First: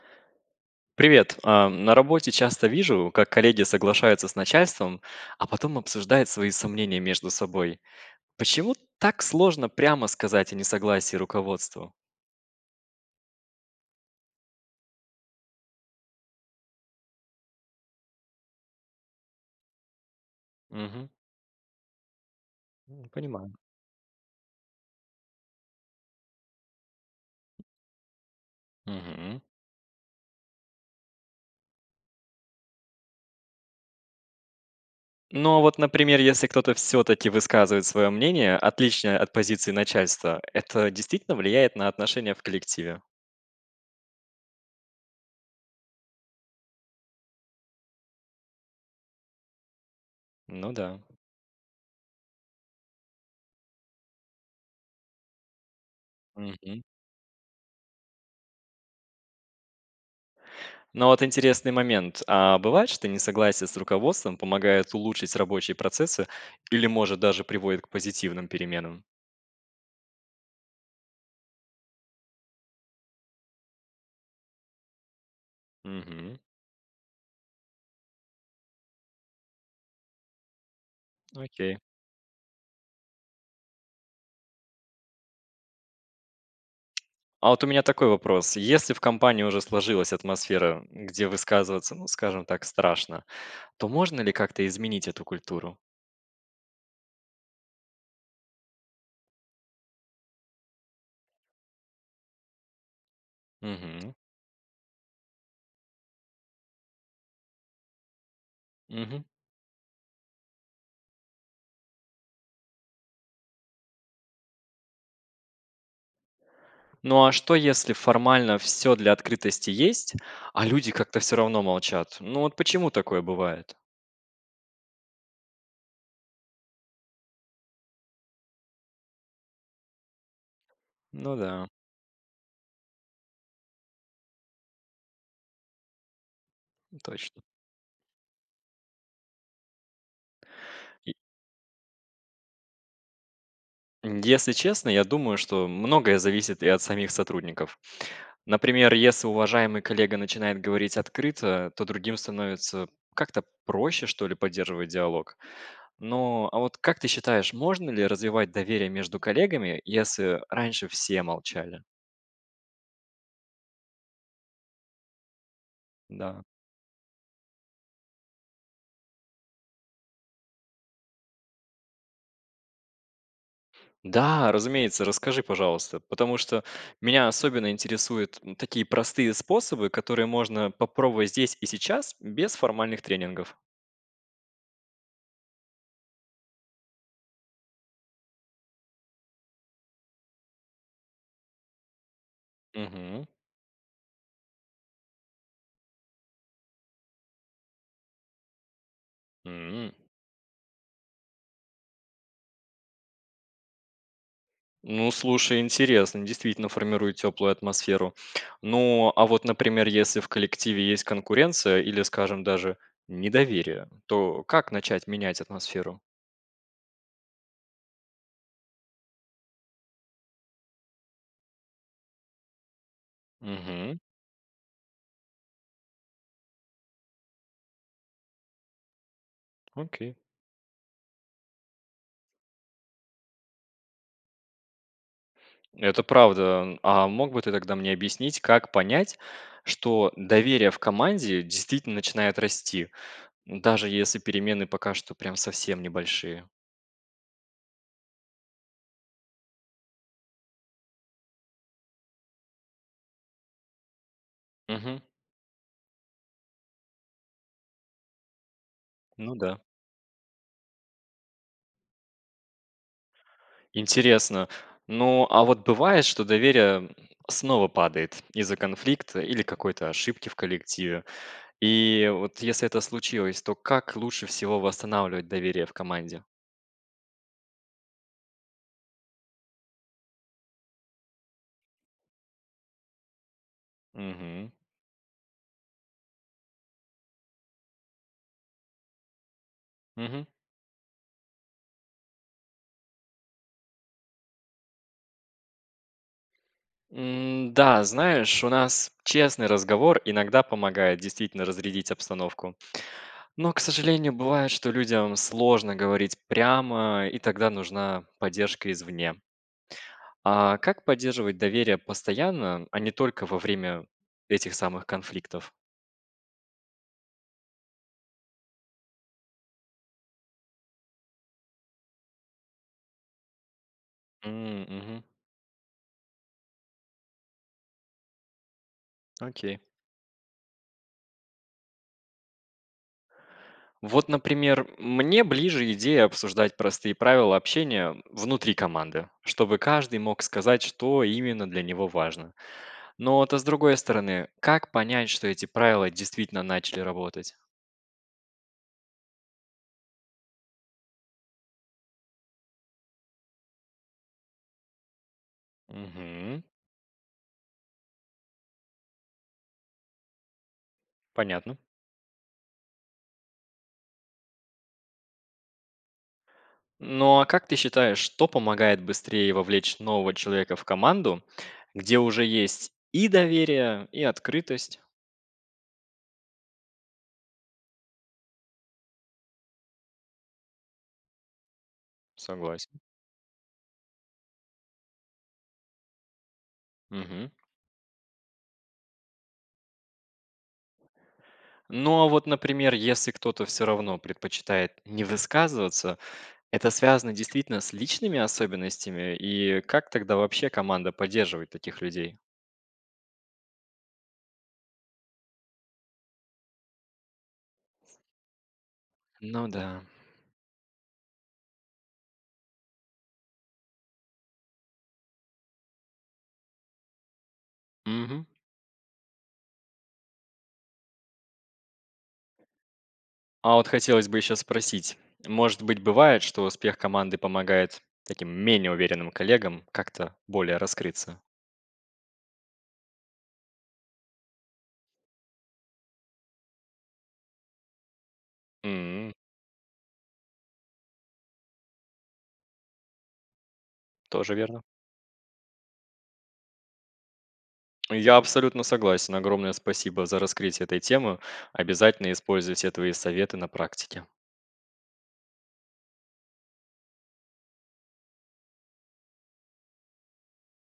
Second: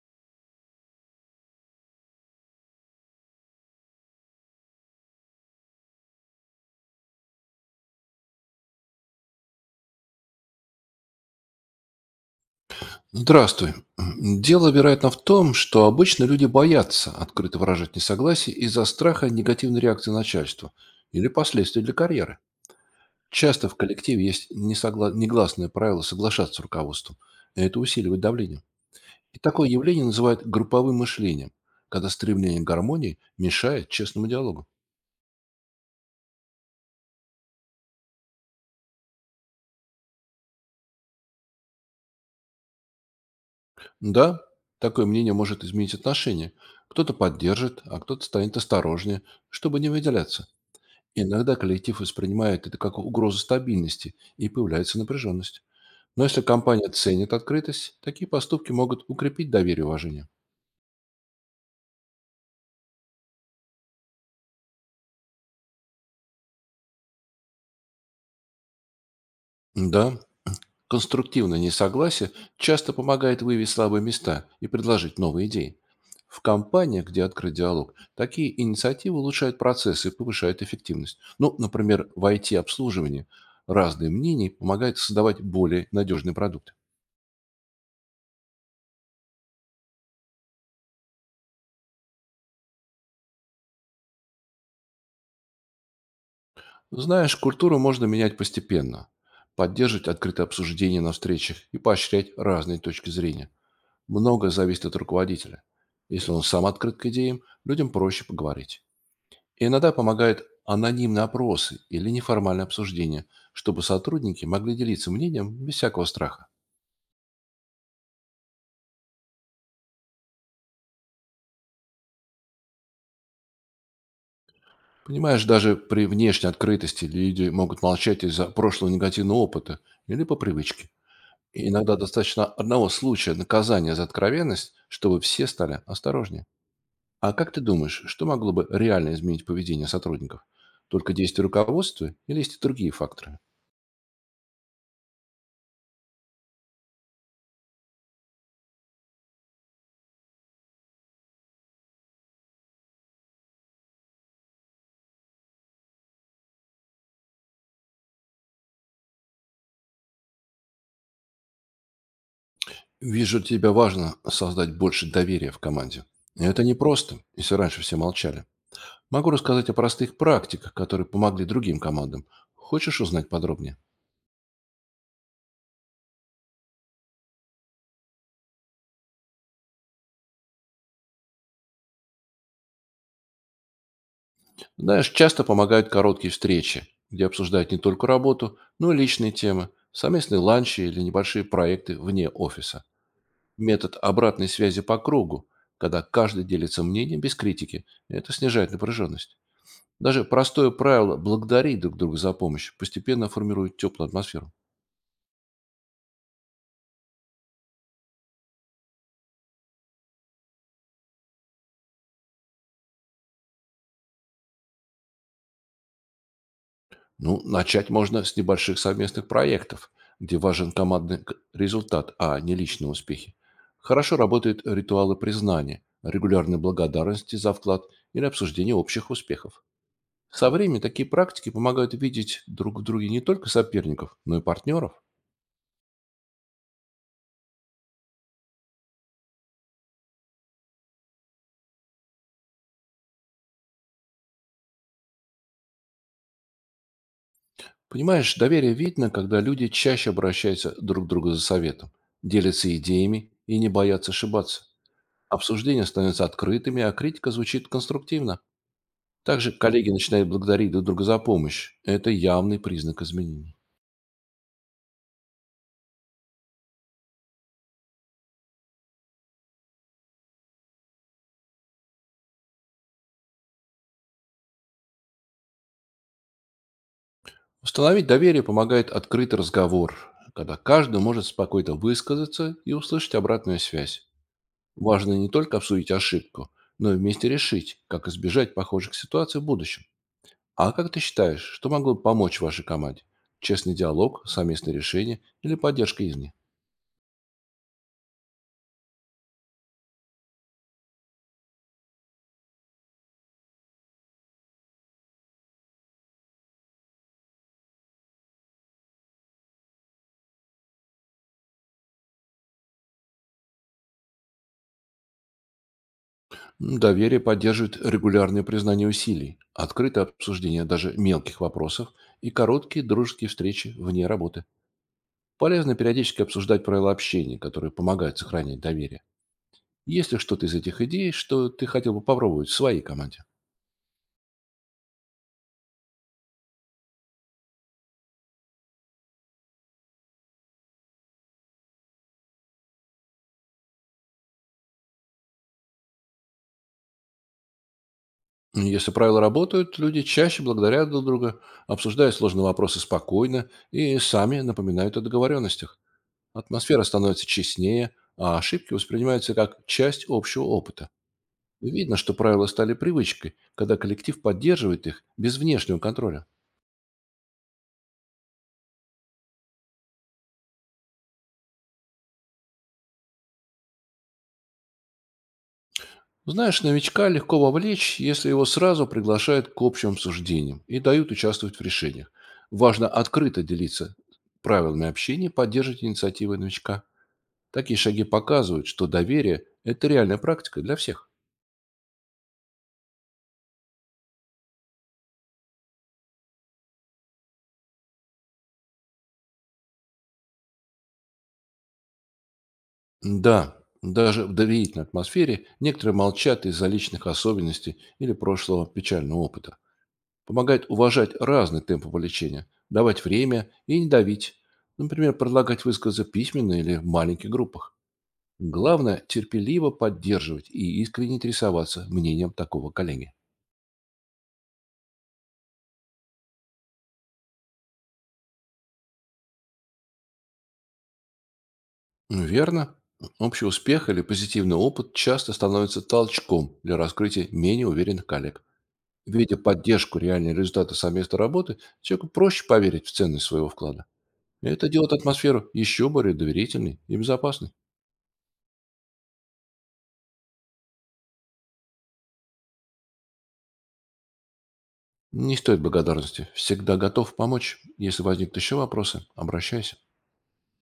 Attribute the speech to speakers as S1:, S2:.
S1: Привет. На работе часто вижу, как коллеги соглашаются с начальством, а потом обсуждают свои сомнения между собой. Почему так сложно прямо сказать о несогласии руководству?
S2: Здравствуй. Дело, вероятно, в том, что обычно люди боятся открыто выражать несогласие из-за страха негативной реакции начальства
S1: Мгм.
S2: или последствий для карьеры.
S1: Понимаю.
S2: Часто в коллективе есть негласное правило соглашаться с руководством Это усиливает давление. И
S1: Мгм.
S2: такое явление называют групповым мышлением, когда стремление к гармонии мешает честному диалогу.
S1: Ну а вот, например, если кто-то все-таки высказывает свое мнение, отличное от позиции начальства, это действительно влияет на отношения в коллективе?
S2: Да, такое мнение может изменить отношения. Кто-то поддержит, а кто-то станет осторожнее, чтобы не выделяться.
S1: Ну
S2: Иногда коллектив воспринимает это как угрозу стабильности, и появляется напряженность. Но если
S1: да.
S2: компания ценит открытость, такие поступки могут укрепить доверие и уважение.
S1: Но вот интересный момент. А бывает, что несогласие с руководством помогает улучшить рабочие процессы или, может, даже приводит к позитивным переменам?
S2: Да, конструктивное несогласие часто помогает выявить слабые места и предложить новые идеи.
S1: Мгм.
S2: В компаниях, где открыт диалог, такие инициативы улучшают процессы и повышают эффективность. Ну,
S1: Окей.
S2: например, в IT-обслуживании разные мнения помогают создавать более надежный продукт.
S1: А вот у меня такой вопрос. Если в компании уже сложилась атмосфера, где высказываться, ну, скажем так, страшно, то можно ли как-то изменить эту культуру?
S2: Знаешь, культуру можно менять постепенно, поддерживать открытое обсуждение на встречах и поощрять разные точки зрения.
S1: Мгм.
S2: Многое зависит от руководителя. Если он сам открыт к идеям, людям проще поговорить.
S1: Мгм.
S2: И иногда помогают анонимные опросы или неформальное обсуждение, чтобы сотрудники могли делиться мнением без всякого страха.
S1: Ну а что, если формально все для открытости есть, а люди как-то все равно молчат? Ну вот почему такое бывает?
S2: Понимаешь, даже при внешней открытости люди могут молчать из-за прошлого негативного опыта или по привычке.
S1: Ну да,
S2: И иногда достаточно одного случая наказания за откровенность, чтобы все стали осторожнее. А
S1: точно.
S2: как ты думаешь, что могло бы реально изменить поведение сотрудников? Только действия руководства или есть и другие факторы?
S1: Если честно, я думаю, что многое зависит и от самих сотрудников. Например, если уважаемый коллега начинает говорить открыто, то другим становится как-то проще, что ли, поддерживать диалог. Но а вот как ты считаешь, можно ли развивать доверие между коллегами, если раньше все молчали?
S2: Вижу, для тебя важно создать больше доверия в команде.
S1: Да.
S2: И это непросто, если раньше все молчали. Могу рассказать о простых практиках, которые помогли другим командам. Хочешь узнать подробнее?
S1: Да, разумеется, расскажи, пожалуйста, потому что меня особенно интересуют такие простые способы, которые можно попробовать здесь и сейчас без формальных тренингов.
S2: Знаешь, часто помогают короткие встречи, где обсуждают не только работу, но и личные темы, совместные ланчи или небольшие проекты вне офиса. Метод обратной связи по кругу, когда каждый делится мнением без критики, это снижает напряженность.
S1: Угу.
S2: Даже простое правило «благодарить друг друга за помощь» постепенно формирует теплую атмосферу.
S1: Ну, слушай, интересно, действительно формирует теплую атмосферу. Ну, а вот, например, если в коллективе есть конкуренция или, скажем, даже недоверие, то как начать менять атмосферу?
S2: Ну, начать можно с небольших совместных проектов, где важен командный результат, а не личные успехи.
S1: Угу,
S2: Хорошо работают ритуалы признания, регулярной благодарности за вклад или обсуждение общих успехов.
S1: окей.
S2: Со временем такие практики помогают видеть друг в друге не только соперников, но и партнеров.
S1: Это правда. А мог бы ты тогда мне объяснить, как понять, что доверие в команде действительно начинает расти, даже если перемены пока что прям совсем небольшие?
S2: Понимаешь, доверие видно, когда люди чаще обращаются друг к другу за советом, делятся идеями и не боятся ошибаться.
S1: Угу,
S2: Обсуждения становятся открытыми, а критика звучит конструктивно.
S1: ну
S2: Также
S1: да.
S2: коллеги начинают благодарить друг друга за помощь. Это явный признак изменений.
S1: Интересно. Ну, а вот бывает, что доверие снова падает из-за конфликта или какой-то ошибки в коллективе. И вот если это случилось, то как лучше всего восстанавливать доверие в команде?
S2: Установить доверие помогает открытый разговор, когда каждый может спокойно высказаться и услышать обратную связь.
S1: Мгм.
S2: Важно не только обсудить ошибку, но и вместе решить, как избежать похожих ситуаций в будущем.
S1: Мгм.
S2: А как ты считаешь, что могло бы помочь вашей команде? Честный диалог, совместное решение или поддержка извне?
S1: Да, знаешь, у нас честный разговор иногда помогает действительно разрядить обстановку. Но, к сожалению, бывает, что людям сложно говорить прямо, и тогда нужна поддержка извне. А как поддерживать доверие постоянно, а не только во время этих самых конфликтов?
S2: Доверие поддерживает регулярное признание усилий, открытое обсуждение даже мелких вопросов и короткие дружеские встречи вне работы.
S1: Мгм.
S2: Полезно периодически обсуждать правила общения, которые помогают сохранять доверие.
S1: Окей.
S2: Есть ли что-то из этих идей, что ты хотел бы попробовать в своей команде?
S1: Вот, например, мне ближе идея обсуждать простые правила общения внутри команды, чтобы каждый мог сказать, что именно для него важно. Но то с другой стороны, как понять, что эти правила действительно начали работать?
S2: Если правила работают, люди чаще благодарят друг друга, обсуждают сложные вопросы спокойно и сами напоминают о договоренностях.
S1: Мгм.
S2: Атмосфера становится честнее, а ошибки воспринимаются как часть общего опыта.
S1: Понятно.
S2: Видно, что правила стали привычкой, когда коллектив поддерживает их без внешнего контроля.
S1: Ну а как ты считаешь, что помогает быстрее вовлечь нового человека в команду, где уже есть и доверие, и открытость?
S2: Знаешь, новичка легко вовлечь, если его сразу приглашают к общим обсуждениям и дают участвовать в решениях.
S1: Согласен.
S2: Важно открыто делиться правилами общения, поддерживать инициативы новичка.
S1: Мгм.
S2: Такие шаги показывают, что доверие – это реальная практика для всех.
S1: Ну а вот, например, если кто-то все равно предпочитает не высказываться, это связано действительно с личными особенностями, и как тогда вообще команда поддерживает таких людей?
S2: Да, даже в доверительной атмосфере некоторые молчат из-за личных особенностей или прошлого печального
S1: Ну
S2: опыта.
S1: да.
S2: Помогает уважать разные темпы лечения, давать время и не давить. Например, предлагать высказы письменно или в маленьких группах.
S1: Мгм.
S2: Главное – терпеливо поддерживать и искренне интересоваться мнением такого коллеги.
S1: А вот хотелось бы еще спросить, может быть, бывает, что успех команды помогает таким менее уверенным коллегам как-то более раскрыться?
S2: Верно. Общий успех или позитивный опыт часто становится толчком для раскрытия менее уверенных коллег.
S1: М,
S2: Видя поддержку, реальные результаты совместной работы, человеку проще поверить в ценность своего вклада.
S1: тоже
S2: И
S1: верно.
S2: это делает атмосферу еще более доверительной и безопасной.
S1: Я абсолютно согласен. Огромное спасибо за раскрытие этой темы. Обязательно используй все твои советы на практике.
S2: Не стоит благодарности. Всегда готов помочь. Если возникнут еще вопросы, обращайся.